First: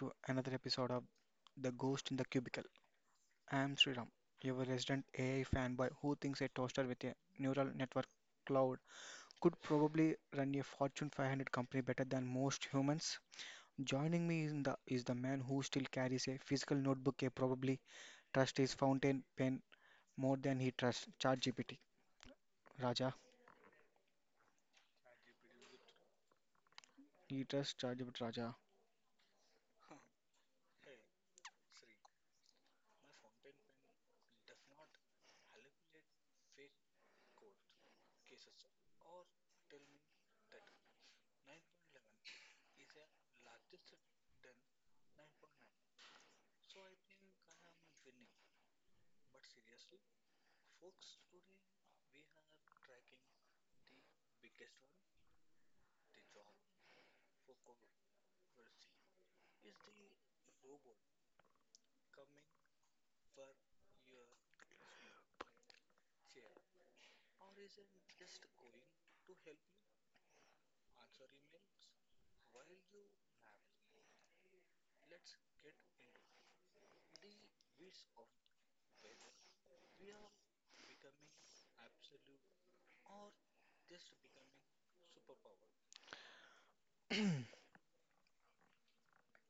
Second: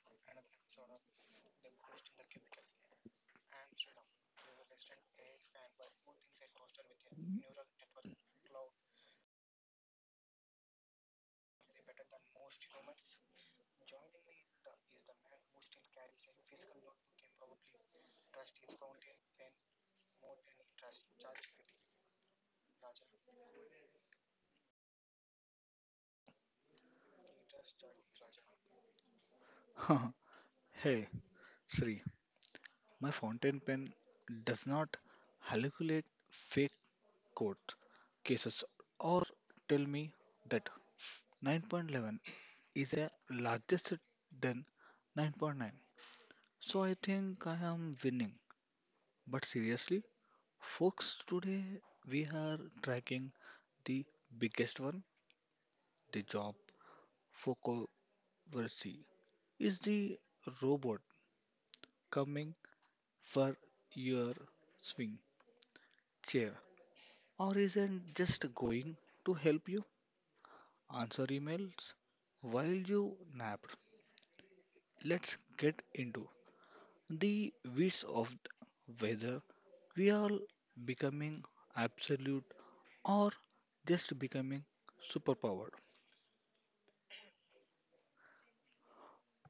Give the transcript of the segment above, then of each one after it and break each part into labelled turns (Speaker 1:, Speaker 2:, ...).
Speaker 1: to another episode of The Ghost in the Cubicle. I am Sriram, your resident AI fanboy who thinks a toaster with a neural network cloud could probably run a Fortune 500 company better than most humans. Joining me is the man who still carries a physical notebook, a probably trusts his fountain pen more than he trusts ChatGPT. Raja, he trusts ChatGPT Raja.
Speaker 2: Hey, Sri, my fountain pen does not hallucinate fake court cases or tell me that 9.11 is a largest than 9.9. So I think I am winning. But seriously, folks, today we are tracking the biggest one, the job controversy. Is the robot coming for your swing chair? Or isn't just going to help you answer emails while you nap? Let's get into the weeds of whether we are becoming absolute or just becoming superpowered.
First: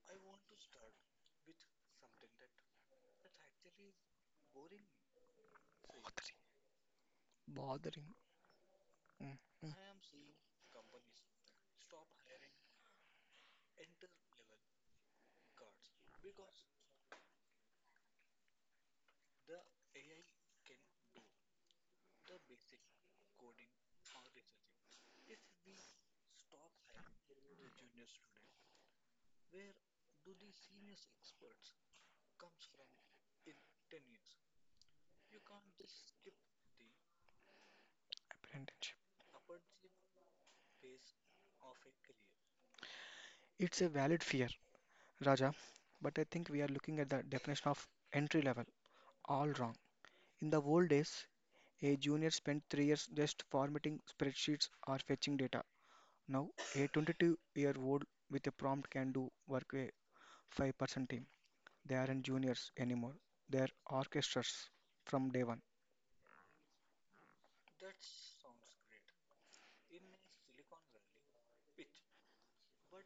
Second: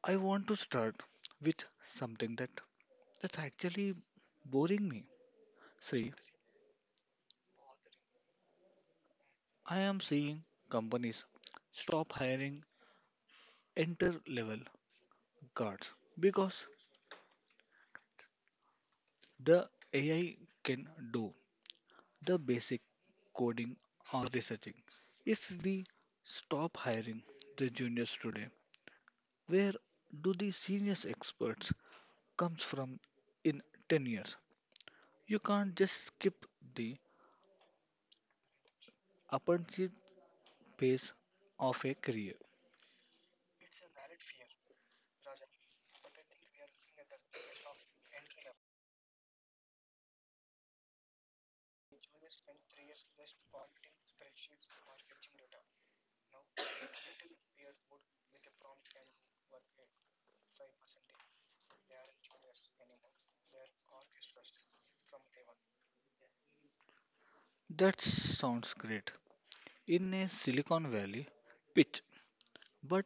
Speaker 2: I want to start with something that's actually boring me. Sri,
Speaker 1: Bothering. Mm.
Speaker 2: I am seeing companies stop hiring enter level cards because the AI can do the basic coding or researching. If we stop hiring the juniors today, where do the seniors experts comes from in 10 years? You can't just skip the
Speaker 1: Apprenticeship.
Speaker 2: apprenticeship phase of a career.
Speaker 1: It's a valid fear, Raja, but I think we are looking at the definition of entry level all wrong. In the old days, a junior spent 3 years just formatting spreadsheets or fetching data. Now, a 22-year-old with a prompt can do work a 5% team. They aren't juniors anymore, they're orchestras from day one.
Speaker 2: That sounds great in a Silicon Valley pitch, but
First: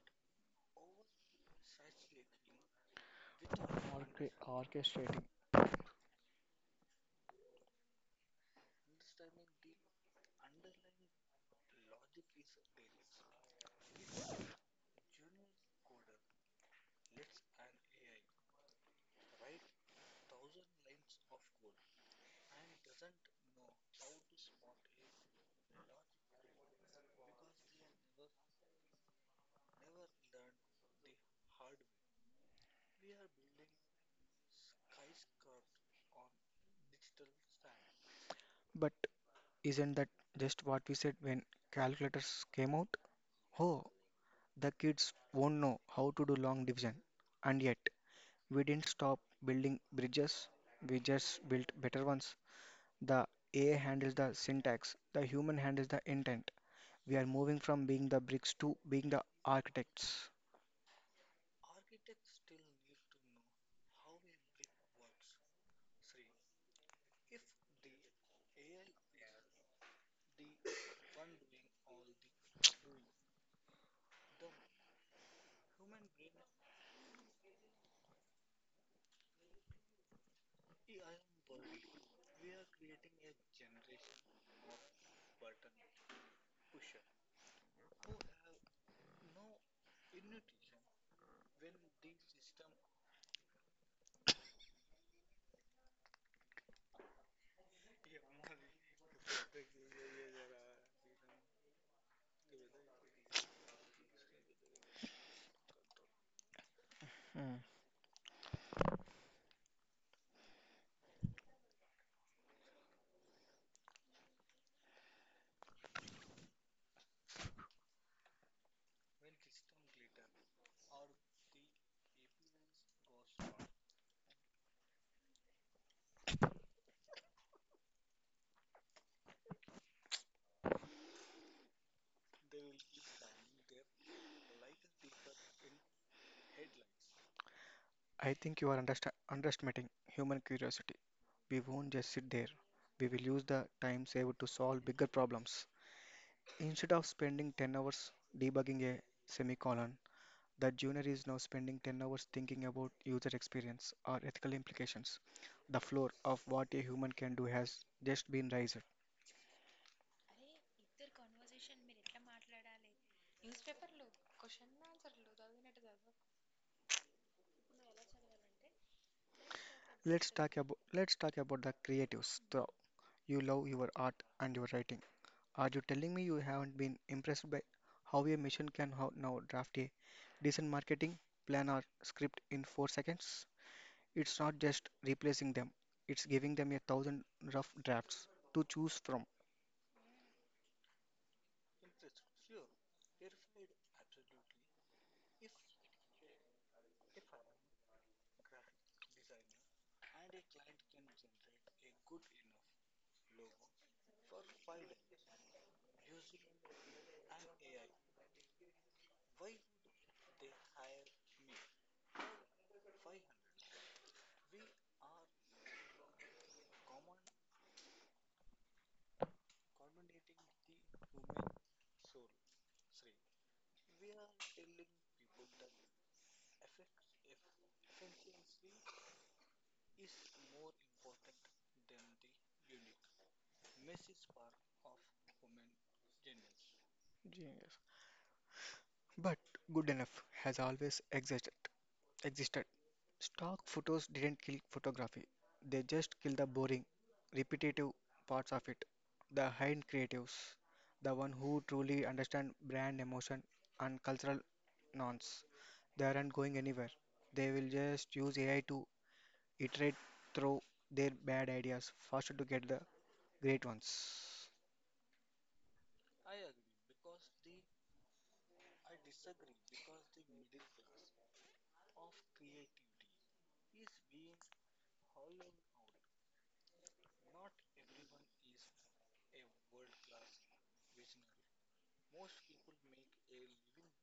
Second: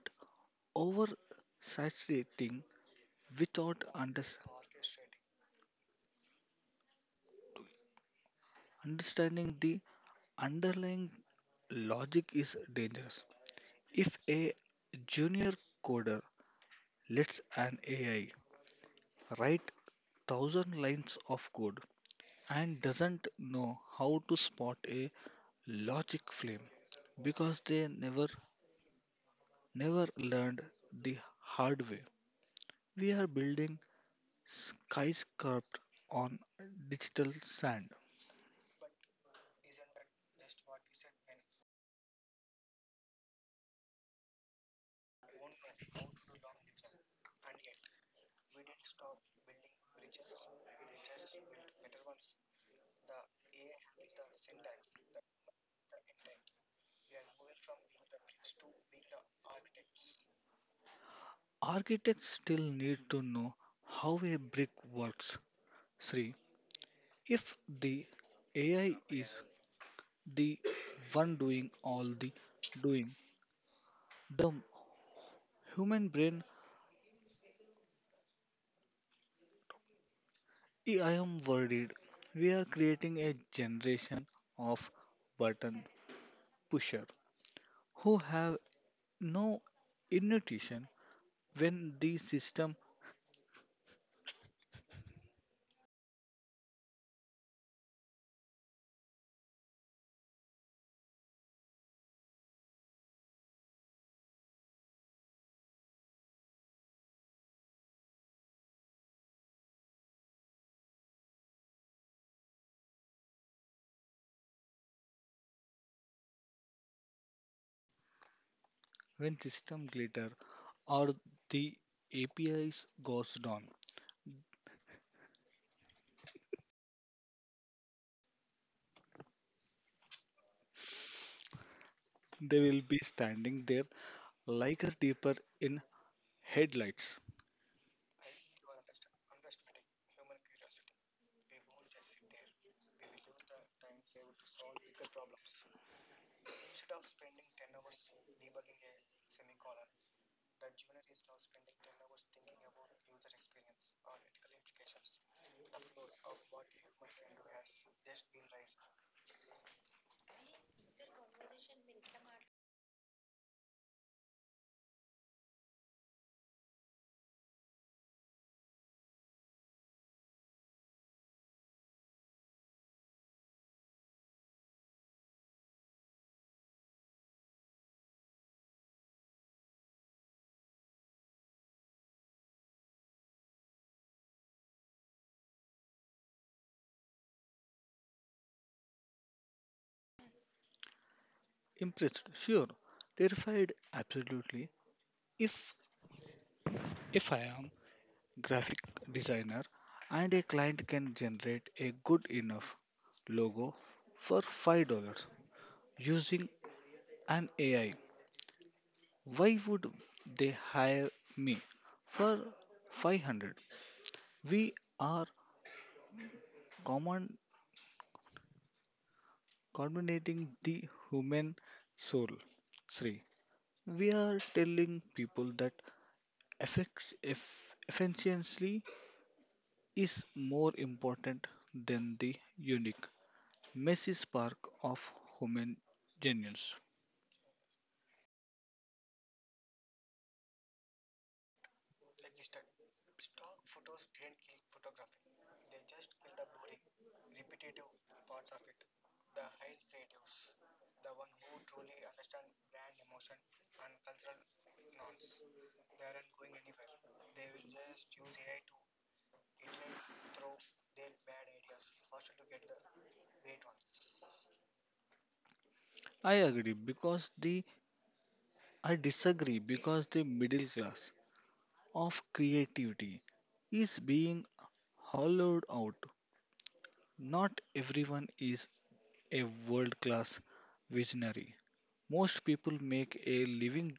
Speaker 2: oversaturating without under-
Speaker 1: Orchestrating.
Speaker 2: understanding the underlying logic is dangerous. If a junior coder lets an AI write thousand lines of code and doesn't know how to spot a logic flame because they never learned the hard way. We are building skyscrapers on digital sand.
Speaker 1: But isn't that just what we said when calculators came out? Oh, the kids won't know how to do long division. And yet, we didn't stop building bridges, we just built better ones. The AI handles the syntax, the human handles the intent. We are moving from being the bricks to being the architects.
Speaker 2: Architects still need to know how a brick works. Sri, if the AI is the one doing all the doing, the human brain, I am worried. We are creating a generation of button pusher who have no intuition when the system
Speaker 1: Hmm.
Speaker 2: when system glitter or the APIs goes down. They will be standing there like a deer in headlights.
Speaker 1: I think you are underestimating human curiosity. We won't just sit there. We will use the time saved to solve bigger problems. Instead of spending 10 hours debugging a semicolon, that junior is now spending 10 hours thinking about user experience or ethical implications. The floor of what a human can do has just been raised. Let's talk about the creatives. So you love your art and your writing. Are you telling me you haven't been impressed by how a machine can how now draft a decent marketing plan or script in 4 seconds? It's not just replacing them; it's giving them a thousand rough drafts to choose from.
Speaker 2: Impressed, sure. Terrified, absolutely. If if I am graphic designer and a client can generate a good enough logo for $5 using an AI, why would they hire me for 500? We are common combinating the human soul. Three. We are telling people that efficiency is more important than the unique messy spark of human genius.
Speaker 1: Genius. But good enough has always existed. Stock photos didn't kill photography. They just killed the boring, repetitive parts of it. The hidden creatives, the one who truly understand brand emotion and cultural norms, they aren't going anywhere. They will just use AI to iterate through their bad ideas faster to get the great ones.
Speaker 2: I agree because the I disagree because the middle class of creativity is being hollowed out. Not everyone is a world class visionary. Most people make a living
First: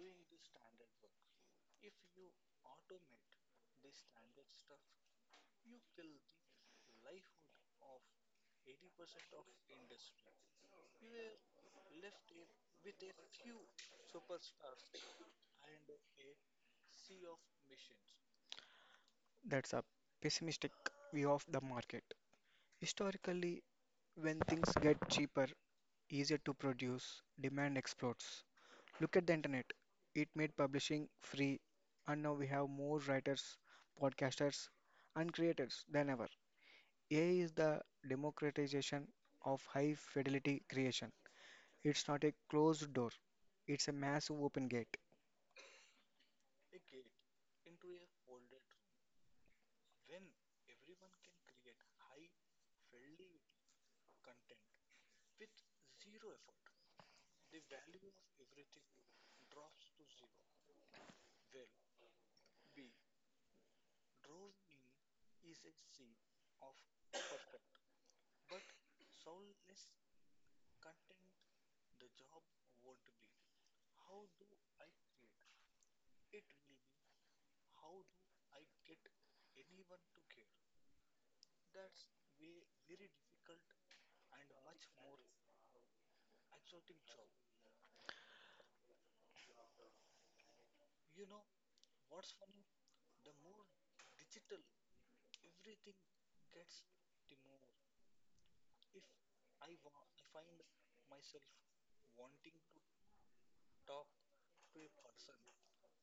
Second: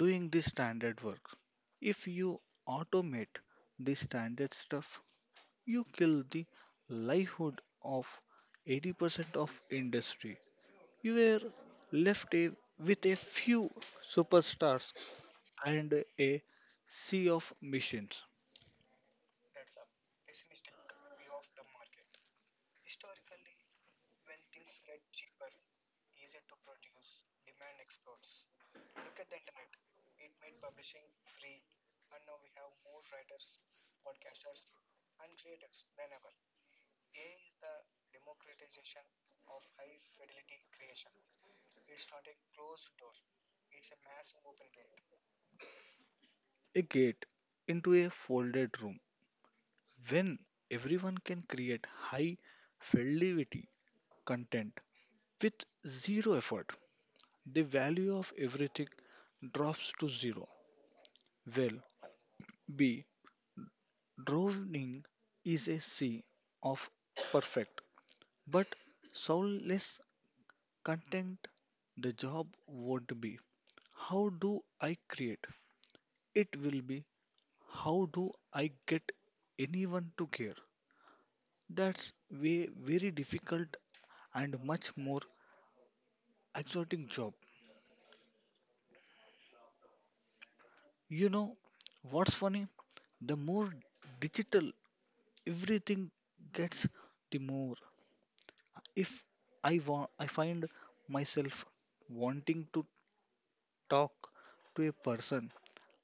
Speaker 2: doing the standard work. If you automate the standard stuff, you kill the livelihood of 80% of industry. You were left a, with a few superstars and a sea of machines.
Speaker 1: That's a pessimistic view of the market. Historically, when things get cheaper, easier to produce, demand explodes. Look at the internet. It made publishing free, and now we have more writers, podcasters, and creators than ever. AI is the democratization of high fidelity creation. It's not a closed door, it's a massive open gate.
Speaker 2: A gate into a folded room when everyone can create high fidelity content with zero effort. The value of everything drops to zero. Well, B. Drowning is a sea of perfect but soulless content, the job won't be how do I create? It will be how do I get anyone to care? That's way very difficult and much more exotic job. You know what's funny? The more digital everything gets, the more if I want I find myself wanting to talk to a person.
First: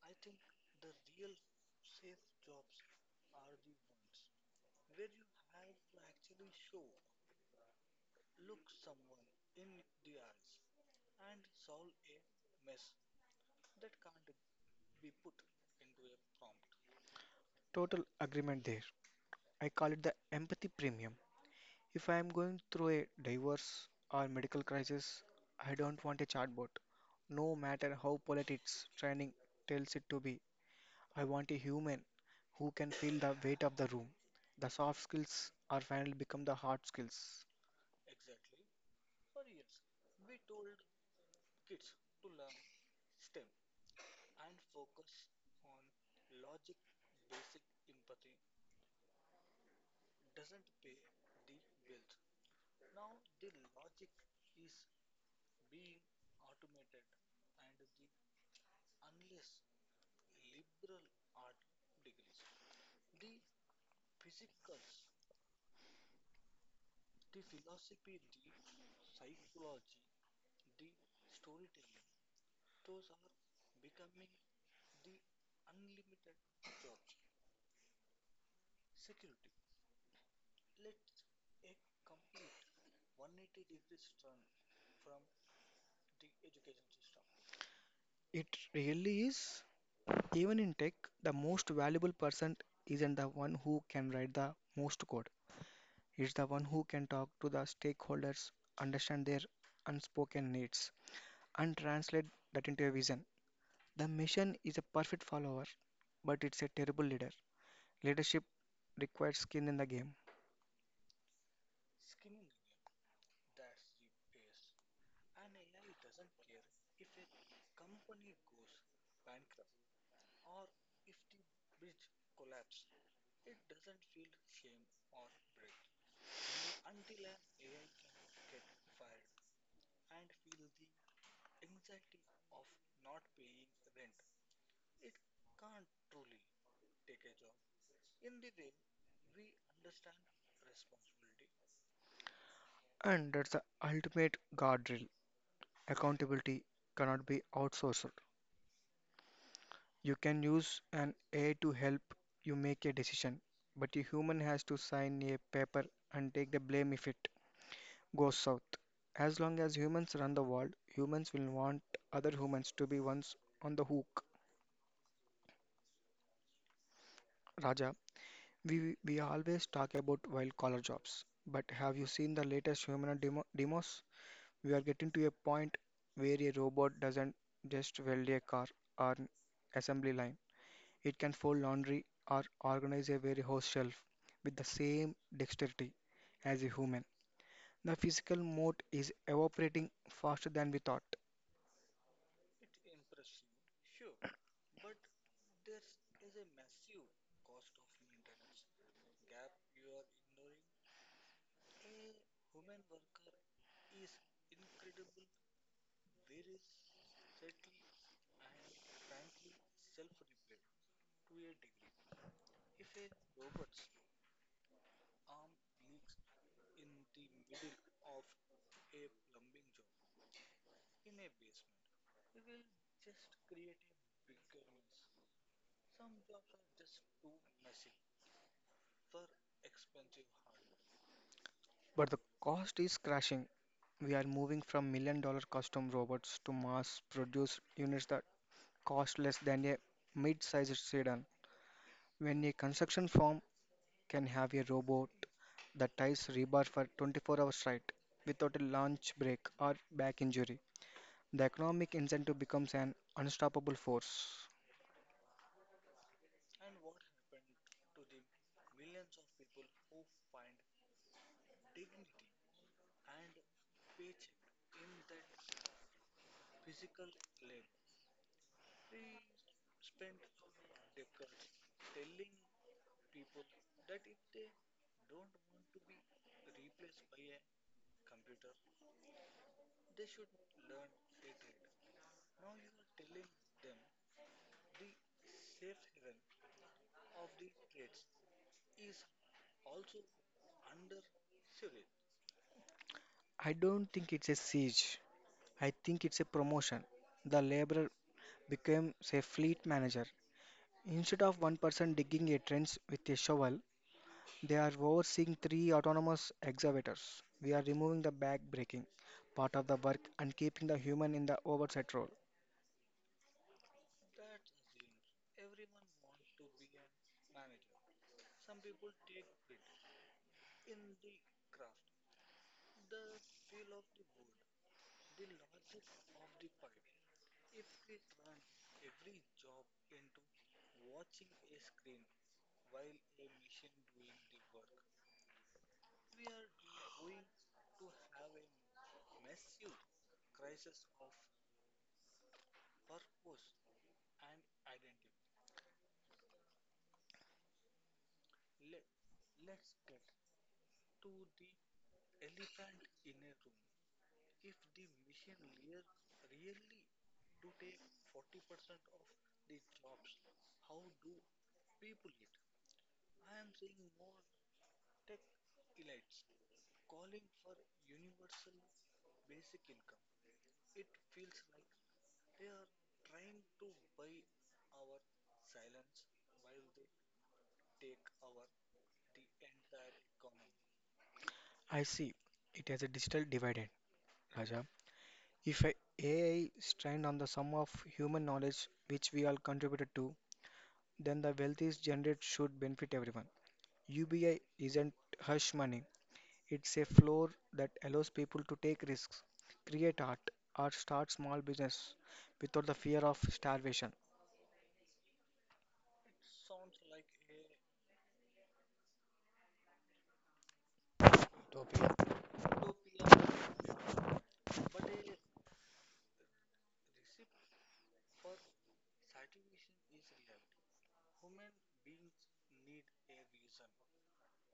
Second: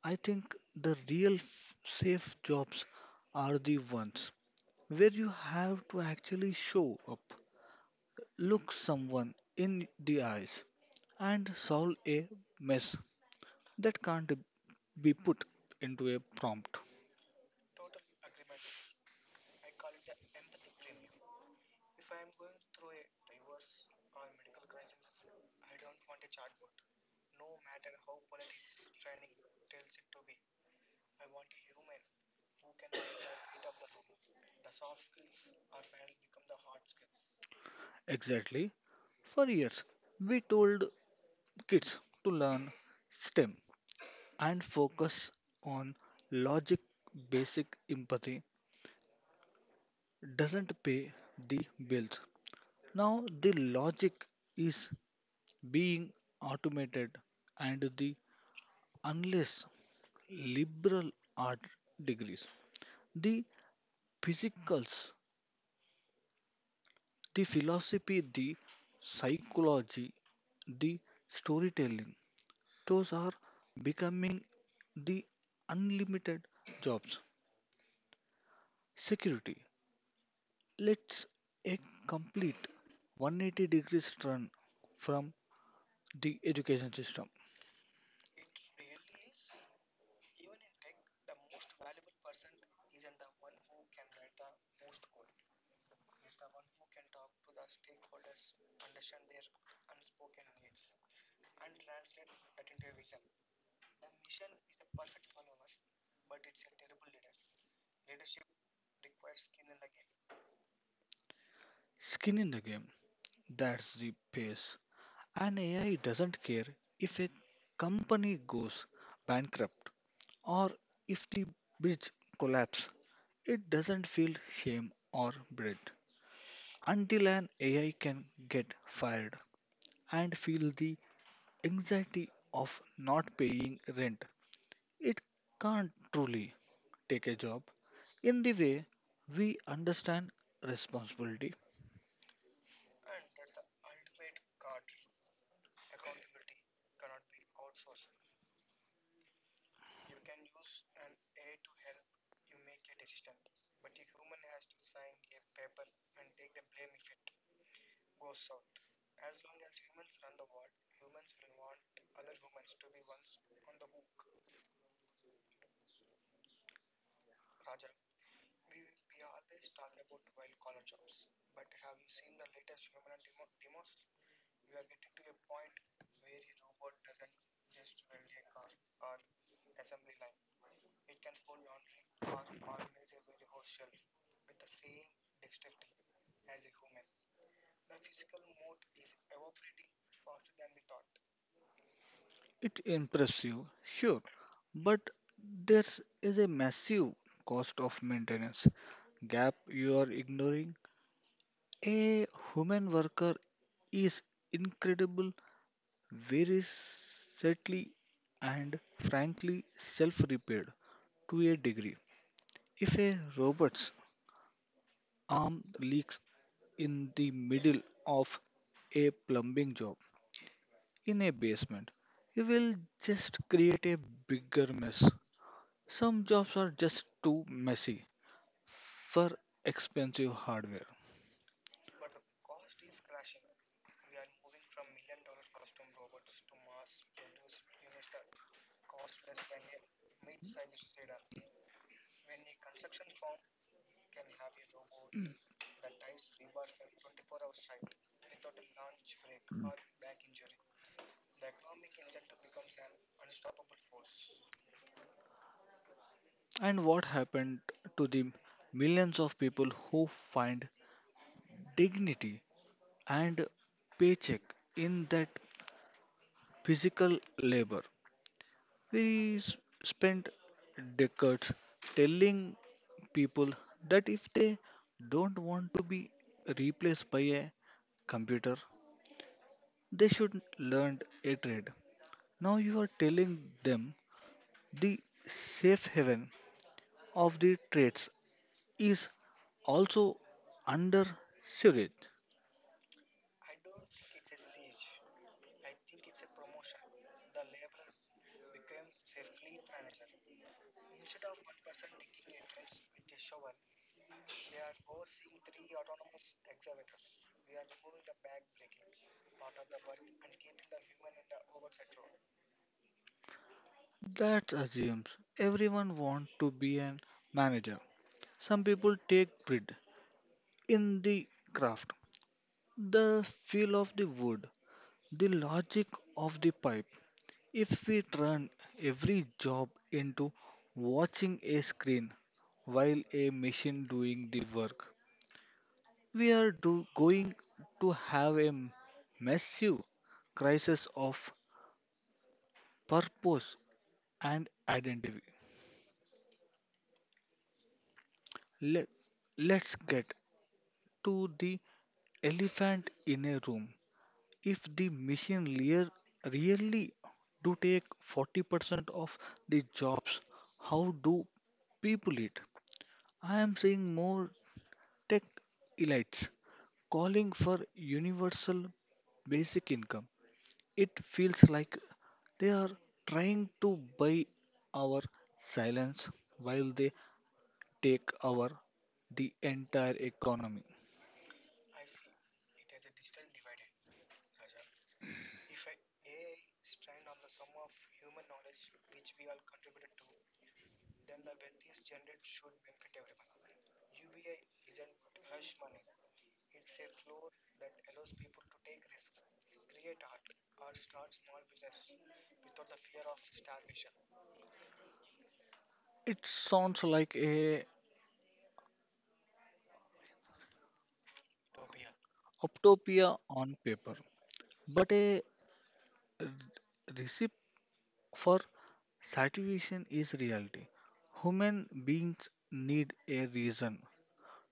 Speaker 2: I think the real safe jobs are the ones where you have to actually show up, look someone in the eyes, and solve a mess that can't be put into a prompt.
Speaker 1: Total agreement there. I call it the empathy premium. If I am going through a divorce or medical crisis, I don't want a chatbot. No matter how polite its training tells it to be, I want a human who can feel the weight of the room. The soft skills are finally become the hard skills.
Speaker 2: Exactly. For years, we told kids to learn STEM and focus on logic, basic empathy doesn't pay the bills. Now, the logic is being automated, and the unless liberal art degrees, the physicals, the philosophy, the psychology, the storytelling, those are becoming the unlimited jobs. Security. Let's a complete 180 degrees turn from the education system.
Speaker 1: It really is. Even in tech, the most valuable person isn't the one who can write the most code. It's the one who can talk to the stakeholders, understand their unspoken needs, and translate that into a vision. The machine is a perfect follower, but it's a terrible leader. Leadership requires skin in the game,
Speaker 2: Skin in the game. That's the pace. And AI doesn't care if a company goes bankrupt or if the bridge collapses. It doesn't feel shame or dread until an AI can get fired and feel the anxiety of not paying rent. It can't truly take a job in the way we understand responsibility.
Speaker 1: and that's the ultimate guardrail. Accountability cannot be outsourced. You can use an AI to help you make a decision, but a human has to sign a paper and take the blame if it goes south. As long as humans run the world, humans will want other humans to be ones on the hook. Raja. We always talk about white collar jobs, but have you seen the latest demos? We are getting to a point where a robot doesn't just weld a car or an assembly line. It can fold laundry or organize a warehouse shelf with the same dexterity as a human. The physical mode is evaporating faster than we thought,
Speaker 2: It impresses you, sure, but there is a massive cost of maintenance gap you are ignoring. A human worker is incredible, very subtly and frankly self-repaired to a degree. If a robot's arm leaks in the middle of a plumbing job in a basement, you will just create a bigger mess. Some jobs are just too messy for expensive hardware.
Speaker 1: but the cost is crashing. We are moving from million dollar custom robots to mass produced units that cost less than a mid-sized sedan. When a construction firm can have a robot that ties rebar for 24 hours straight without a lunch break or back injury, the economic incentive becomes an unstoppable force.
Speaker 2: And what happened to the millions of people who find dignity and paycheck in that physical labor? We s- spent decades telling people that if they don't want to be replaced by a computer, they should learn a trade. Now you are telling them the safe haven of the trades is also under surveillance.
Speaker 1: I don't think it's a siege. I think it's a promotion. The laborer becomes a fleet manager. Instead of one person digging a trench with a shovel, they are overseeing three autonomous excavators. We are removing the back breaking part of the work and keeping the human in the oversight role.
Speaker 2: That assumes everyone wants to be a manager. Some people take pride in the craft, the feel of the wood, the logic of the pipe. If we turn every job into watching a screen while a machine doing the work, we are going to have a massive crisis of purpose and identity. Let, let's get to the elephant in a room. If the machine layer really do take 40% of the jobs, how do people eat? I am seeing more tech elites calling for universal basic income. It feels like they are trying to buy our silence while they take over the entire economy.
Speaker 1: I see it as a digital dividend, Raja. If a AI is trained on the sum of human knowledge which we all contributed to, then the wealth is generated should benefit everyone. UBI isn't hush money. It's a floor that allows people to take risks, create art, or start small business without the fear of starvation.
Speaker 2: It sounds like a utopia on paper, but a r- recipe for saturation is reality. Human beings need a reason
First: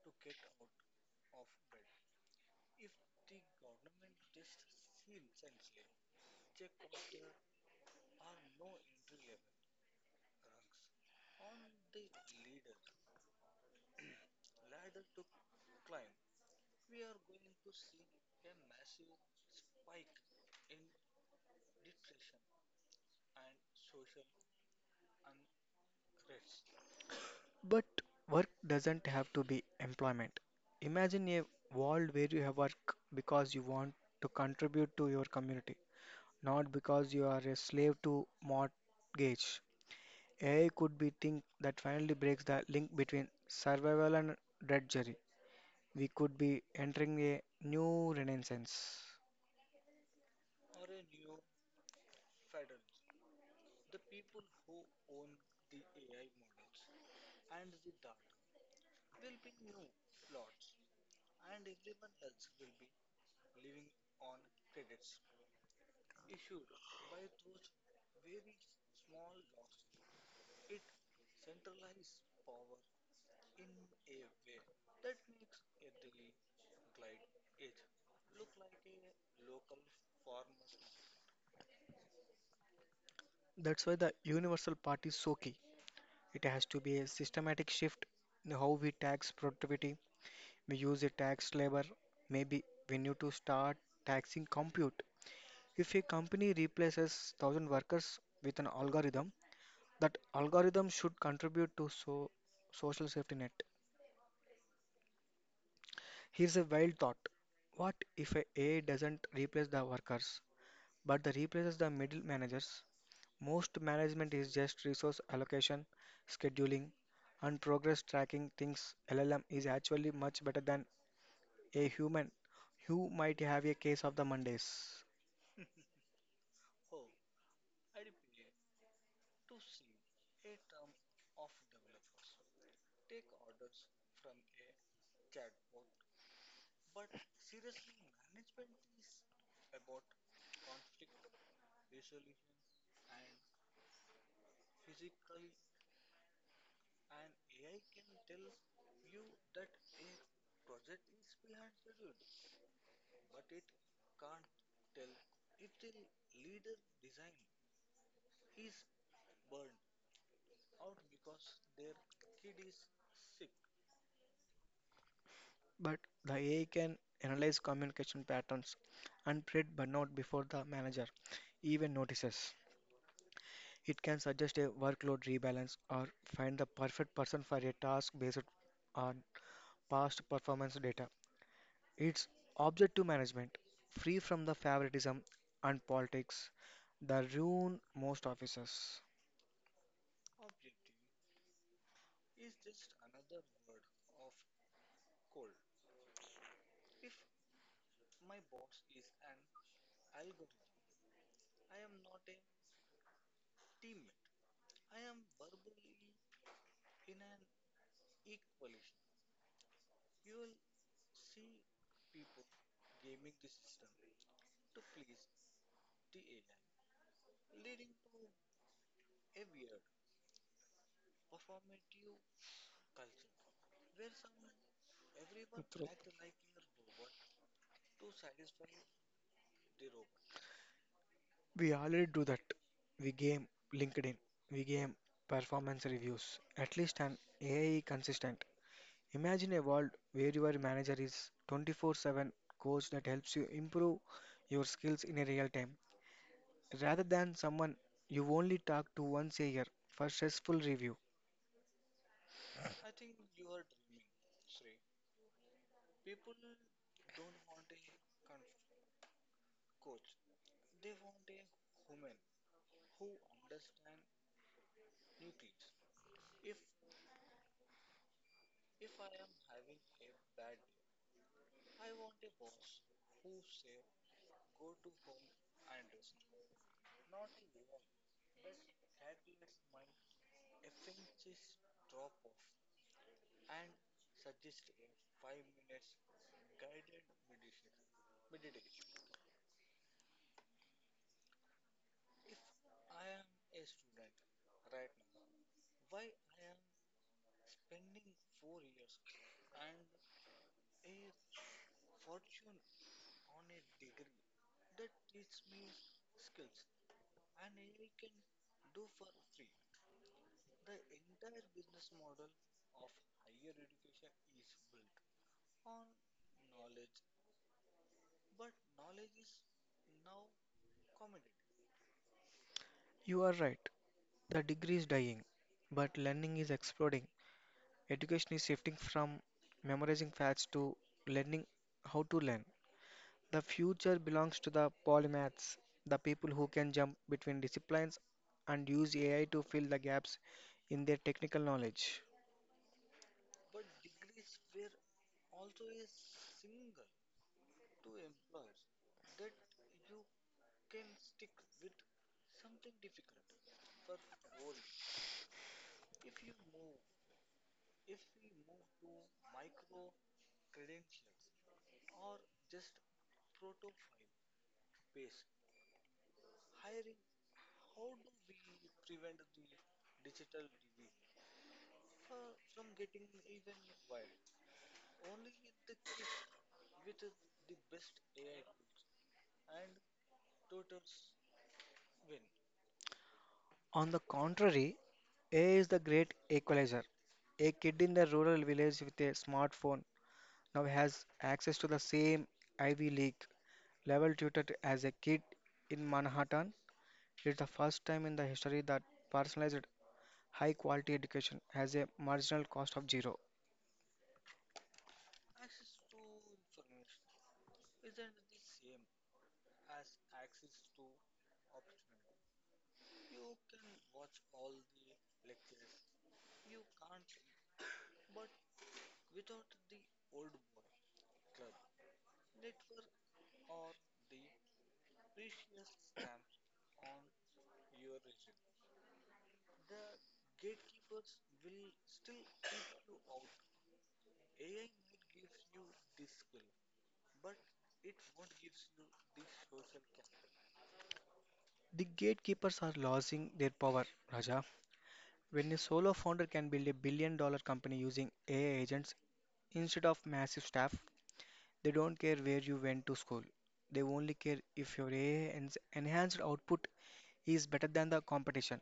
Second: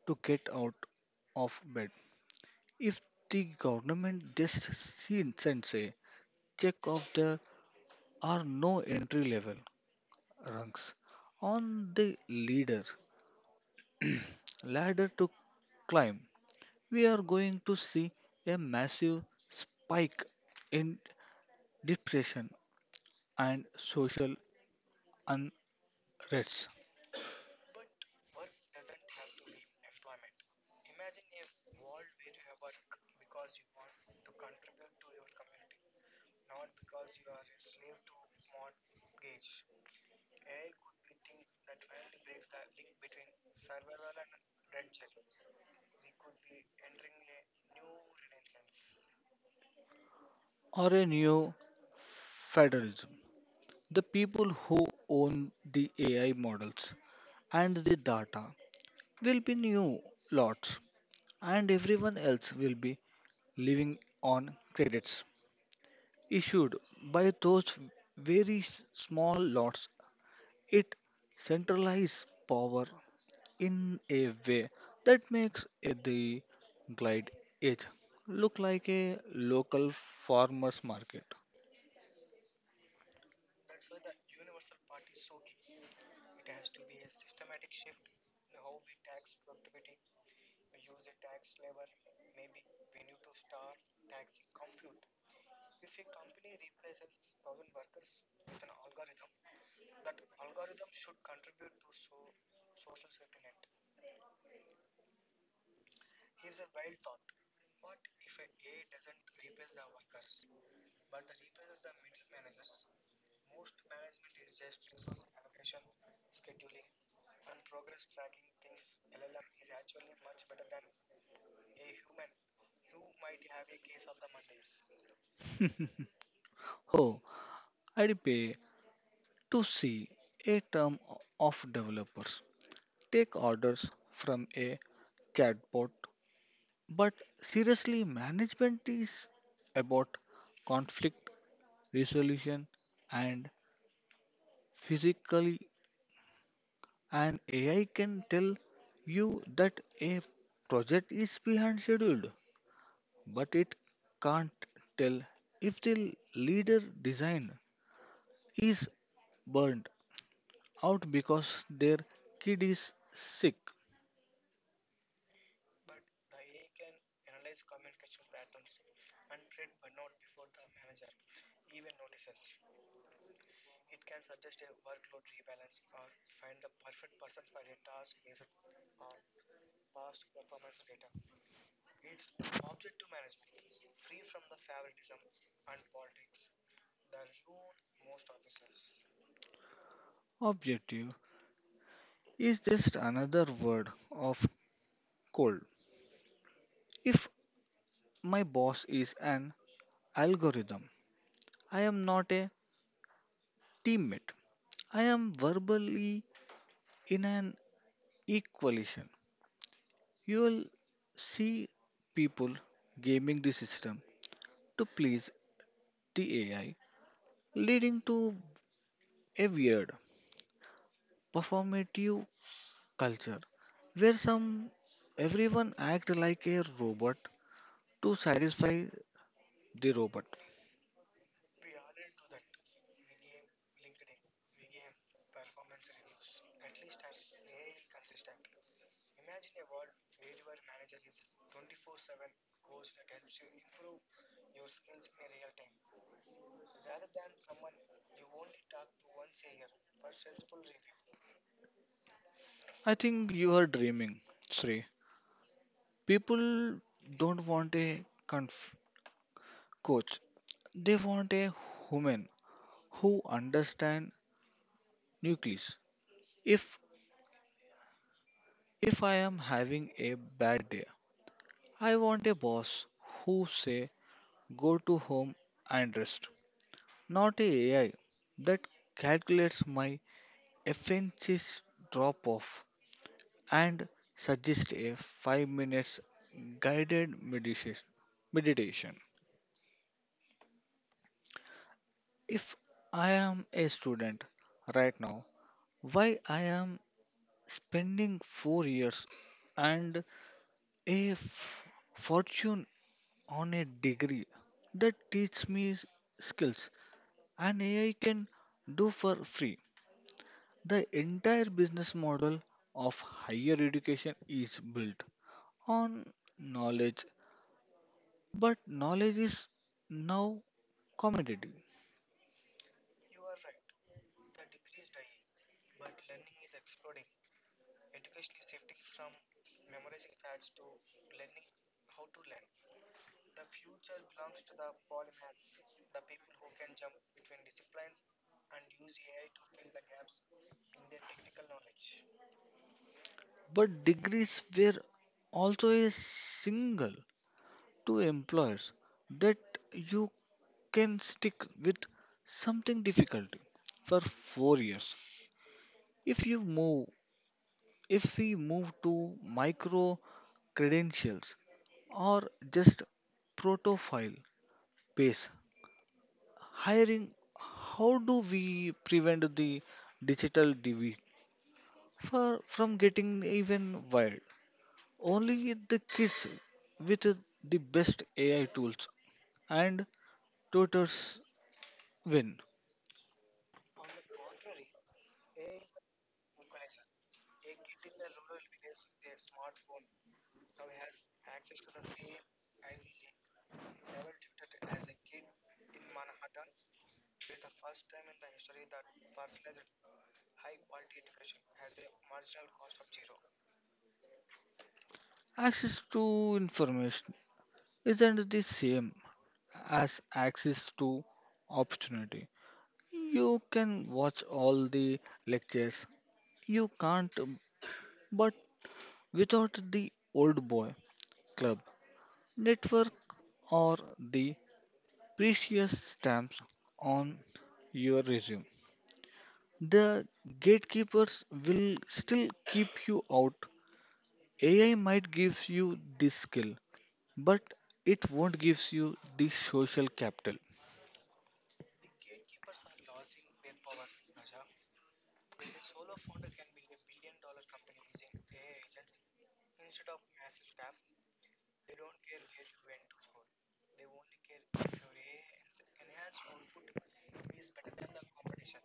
Speaker 2: to get out of bed. If the government just sends a check of their are no entry level rungs on the leader ladder to climb. We are going to see a massive spike in depression and social unrest
Speaker 1: But work doesn't have to be employment. Imagine a world where you have work because you want to contribute to your community, not because you are a slave to mortgage. AI could be thing that finally breaks the link between survival and drudgery. We could be entering a new renaissance.
Speaker 2: or a new federalism. The people who own the AI models and the data will be new lots and everyone else will be living on credits. Issued by those very small lords. It centralizes power in a way that makes it the Glide Edge look like a local farmers market.
Speaker 1: That's why the universal part is so key. It has to be a systematic shift in how we tax productivity. We use a tax labor. Maybe we need to start taxing compute. If a company replaces 1,000 workers with an algorithm, that algorithm should contribute to so social safety net. Here's a wild thought. What if a AI doesn't replace the workers, but the replaces the middle managers? Most management is just resource allocation, scheduling, and progress tracking things. LLM is actually much better than a human who might have a case of the Mondays.
Speaker 2: Oh, I'd pay to see a term of developers take orders from a chatbot. But seriously, management is about conflict resolution and physically and AI can tell you that a project is behind schedule, but it can't tell if the leader design is burnt out because their kid is sick.
Speaker 1: But the AI can analyze communication patterns and predict burnout before the manager even notices. It can suggest a workload rebalance or find the perfect person for a task based on past performance data. It's objective management, free from the favoritism and politics that ruin most offices.
Speaker 2: Objective is just another word of cold. If my boss is an algorithm, I am not a teammate. I am verbally in an equation. You will see people gaming the system to please the AI, leading to a weird performative culture where some everyone act like a robot to satisfy the robot.
Speaker 1: We already do that. We game LinkedIn, we game performance reviews, at least an AI consistent. Imagine a world where your manager is 24/7 coach that helps you improve your skills in a real time rather than someone you only talk to once a year for stressful review.
Speaker 2: I think you are dreaming, Sri. People don't want a coach. They want a human who understand nucleus. If if I am having a bad day, I want a boss who say go to home and rest, not a AI that calculates my FNC's drop off and suggests a 5 minutes guided meditation. If I am a student right now, why I am spending 4 years and a fortune on a degree that teaches me skills and AI can do for free. The entire business model of higher education is built on knowledge, but knowledge is now commodity.
Speaker 1: You are right. The degree is dying, but learning is exploding. Education is shifting from memorizing facts to learning how to learn. The future belongs to the polymaths, the people who can jump between disciplines and use AI to fill the gaps in their technical knowledge.
Speaker 2: But degrees were also a single to employers that you can stick with something difficult for 4 years. If you move If we move to micro credentials or just protofile base hiring, how do we prevent the digital divide from getting even wild? Only the kids with the best AI tools and tutors win.
Speaker 1: On the contrary, AI is the great equalizer. A kid in the rural village with a smartphone now has access to the same Ivy League level tutor as a kid in Manhattan. It's the first time in the history that personalized high quality education has a marginal cost of zero.
Speaker 2: Access to information isn't the same as access to opportunity. You can watch all the lectures. You can't, but without the old boy club network or the precious stamps on your resume, the gatekeepers will still keep you out. AI might give you the skill, but it won't give you the social capital.
Speaker 1: The gatekeepers are losing their power, Raja. When a solo founder can build a billion dollar company using AI agents instead of massive staff, they don't care where you went to school. They only care if your AI enhanced output is better than the competition.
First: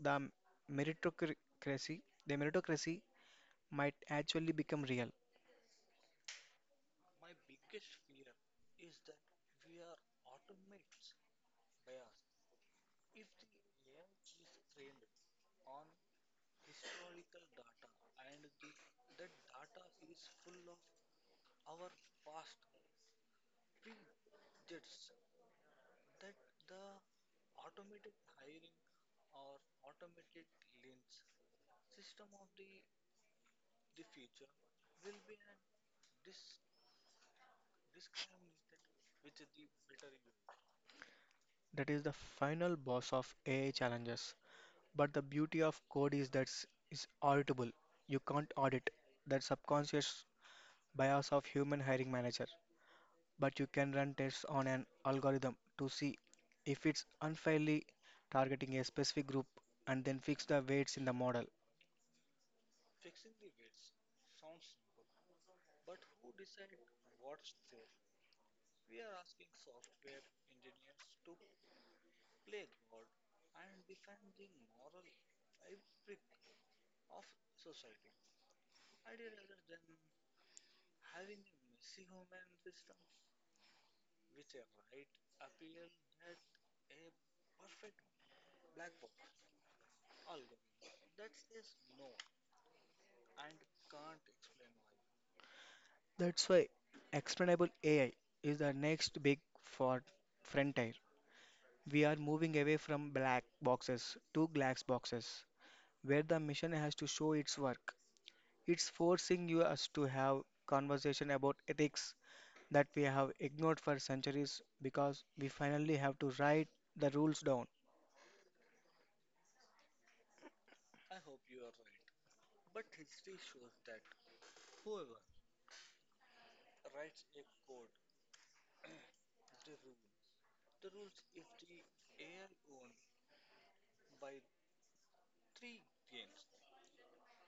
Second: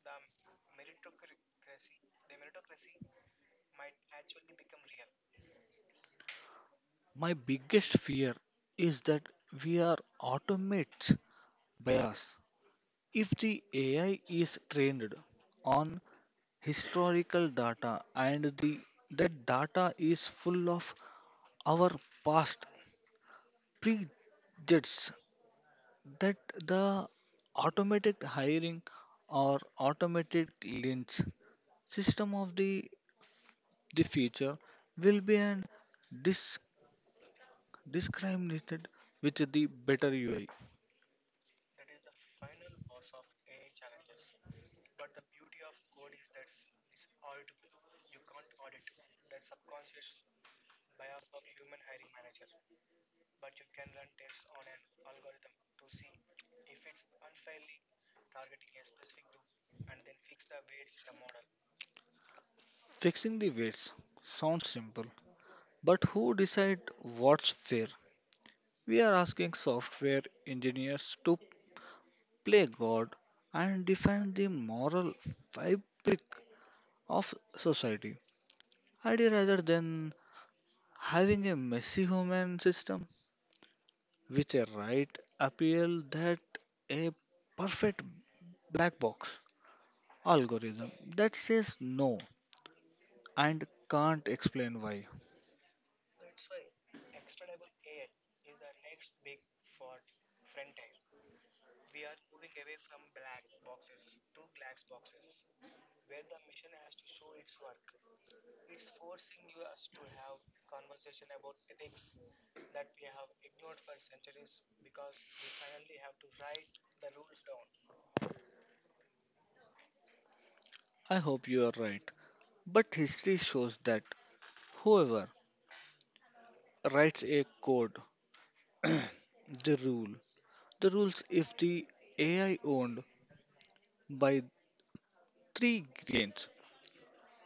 Speaker 1: The meritocracy, the meritocracy might actually become real.
Speaker 2: My biggest fear is that we are automates by us. If the AI is trained on historical data and the that data is full of our past prejudices, that the automated hiring or automated lynch system of the future will be an dis- discriminated with the better UI.
Speaker 1: That is the final boss of AI challenges. But the beauty of code is that it's auditable. You can't audit that subconscious bias of human hiring manager, but you can run tests on an algorithm to see if it's unfairly targeting a specific group and then fix the weights in the model.
Speaker 2: Fixing the weights sounds simple, but who decide what's fair? We are asking software engineers to play God and define the moral fabric of society, idea rather than having a messy human system with a right appeal that a perfect black box algorithm that says no and can't explain why.
Speaker 1: That's why explainable AI is the next big for frontier. We are moving away from black boxes to glass boxes where the mission has to show its work. It's forcing you us to have conversation about ethics that we have ignored for centuries because we finally have to write the rules down.
Speaker 2: I hope you are right, but history shows that whoever writes a code, the rule, the rules if the AI owned by three giants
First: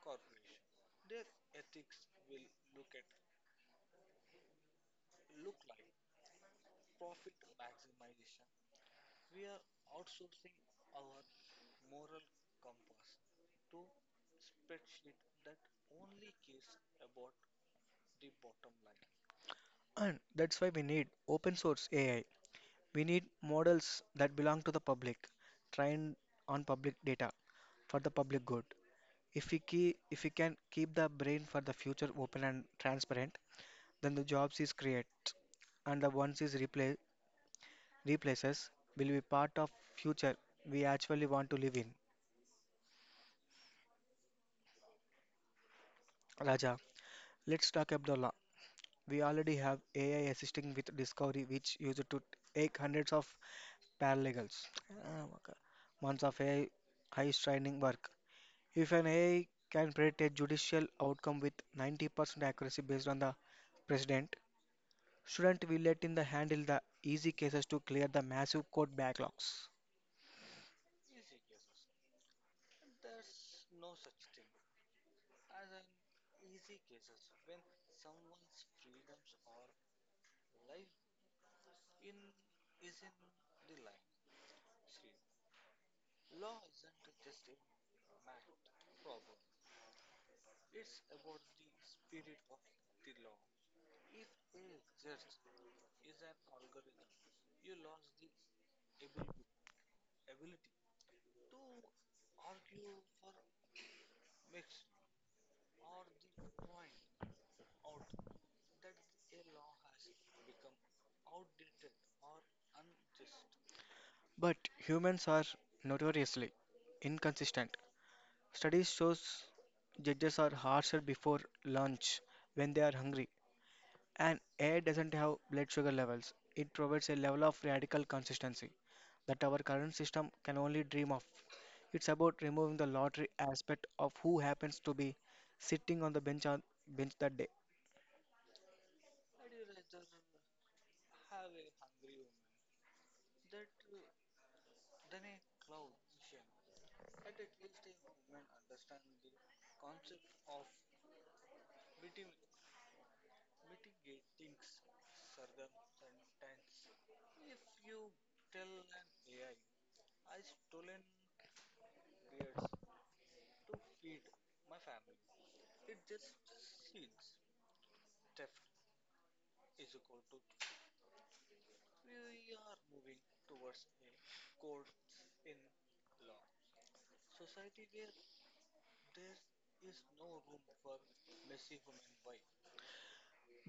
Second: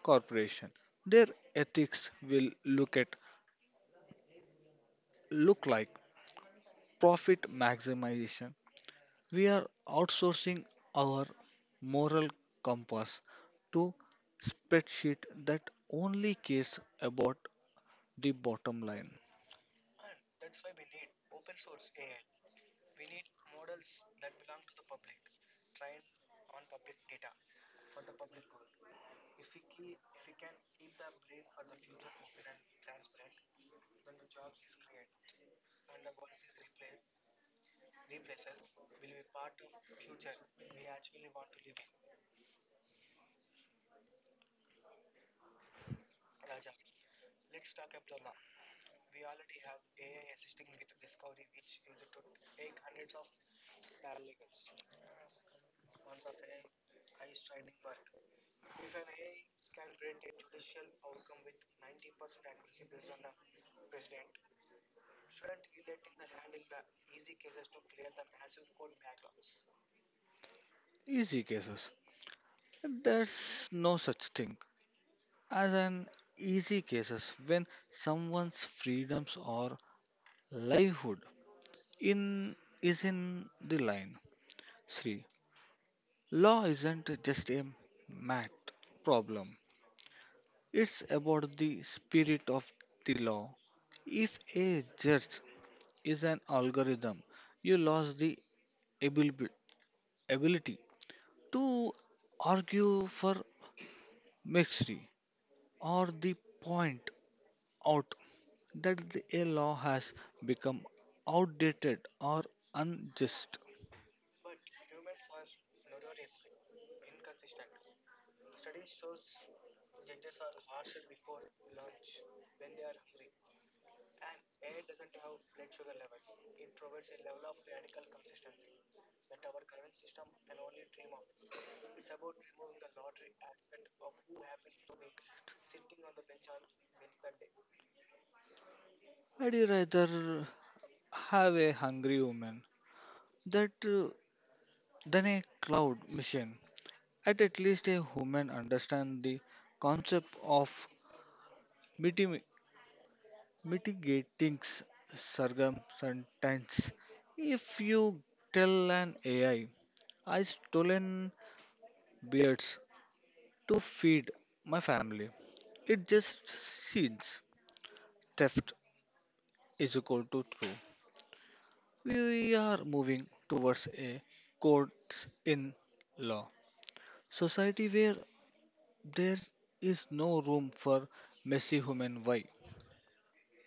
Speaker 2: corporation, their ethics will look like profit maximization. We are outsourcing our moral compass to spreadsheet that only cares about the bottom line.
Speaker 1: And that's why we need open source AI. We need models that belong to the public, trained on public data for the public good. If we can keep the brain for the future open and transparent, then the jobs is create and the ones is replaces will be part of future we actually want to live in. Raja, let's talk about the law. We already have AI assisting with discovery, which used to take hundreds of paralegals. Ah, okay. Months of AI high training work. If an AI can predict a judicial outcome with 90% accuracy based on the precedent, shouldn't we let in the handle the easy cases to clear the massive court backlogs?
Speaker 2: Easy cases. There's no such thing as an easy cases when someone's freedoms or livelihood in is in the line. Sri, law isn't just a math problem. It's about the spirit of the law. If a judge is an algorithm, you lost the abil- ability to argue for mystery or the point out that a law has become outdated or unjust.
Speaker 1: But humans are notoriously inconsistent. Studies shows judges are harsher before lunch when they are hungry and air doesn't have blood sugar levels. It provides a level of radical consistency that our current system can only dream of. It's about removing the lottery aspect of who happens to be sitting on the bench on bench that day.
Speaker 2: I'd rather have a hungry woman that than a cloud mission. At least a human understand the concept of mitim- mitigating circumstances. If you tell an AI, I stolen beards to feed my family, it just sees theft is equal to true. We are moving towards a courts in law Society where there is no room for messy human why,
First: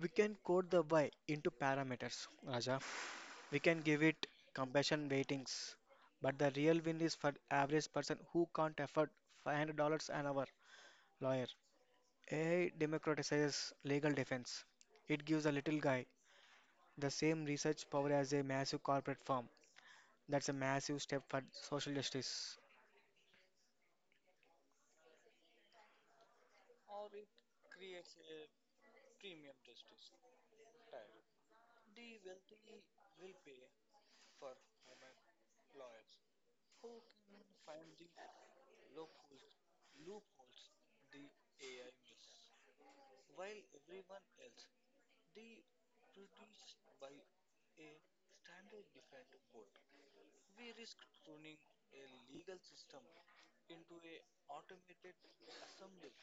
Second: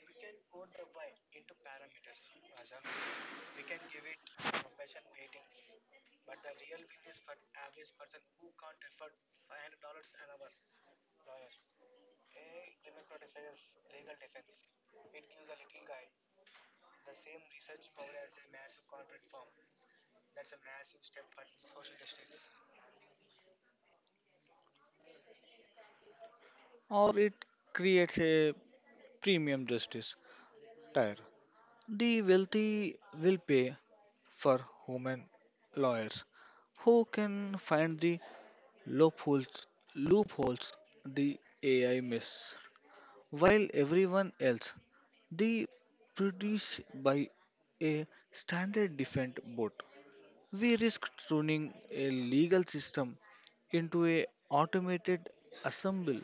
Speaker 1: We can code the why into parameters, Raja. We can give it compassion weightings, but the real win is for average person who can't afford $500 an hour lawyer. AI democratizes legal defense. It gives a little guy the same research power as a massive corporate firm. That's a massive step for social justice.
Speaker 2: or it creates a premium justice tire. The wealthy will pay for human lawyers who can find the loopholes, loopholes the AI miss, while everyone else, the produced by a standard defense board. We risk turning a legal system into a automated assembly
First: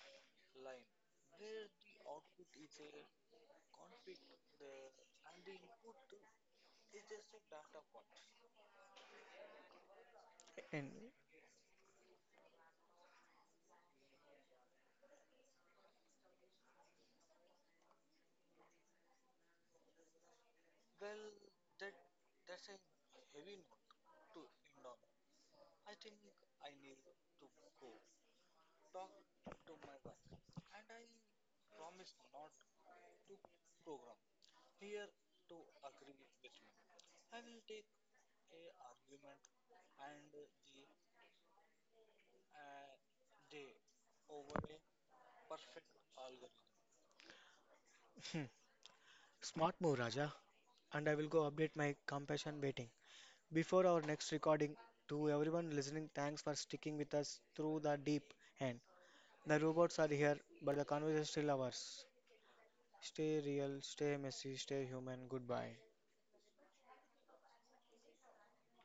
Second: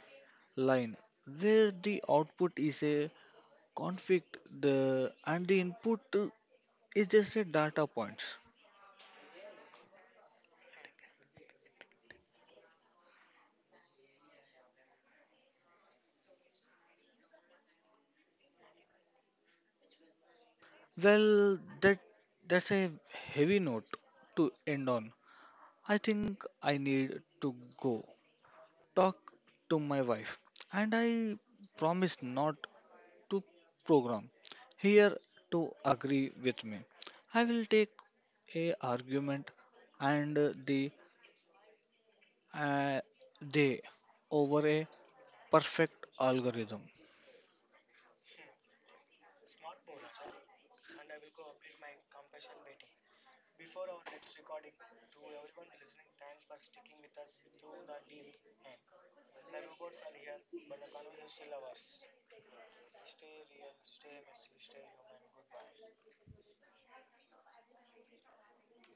Speaker 2: line where the output is a conflict the and the input is just a data points.
Speaker 1: And
Speaker 2: Well that's a heavy note to end on. I think I need to go talk to my wife and I promise not to program here to agree with me. I will take a argument and the uh, they over a perfect algorithm.
Speaker 1: hmm, Smart move, Raja. And I will go update my compassion waiting. Before our next recording, to everyone listening, thanks for sticking with us through the deep end. The robots are here, but the conversation is still ours. Stay real, stay messy, stay human. Goodbye.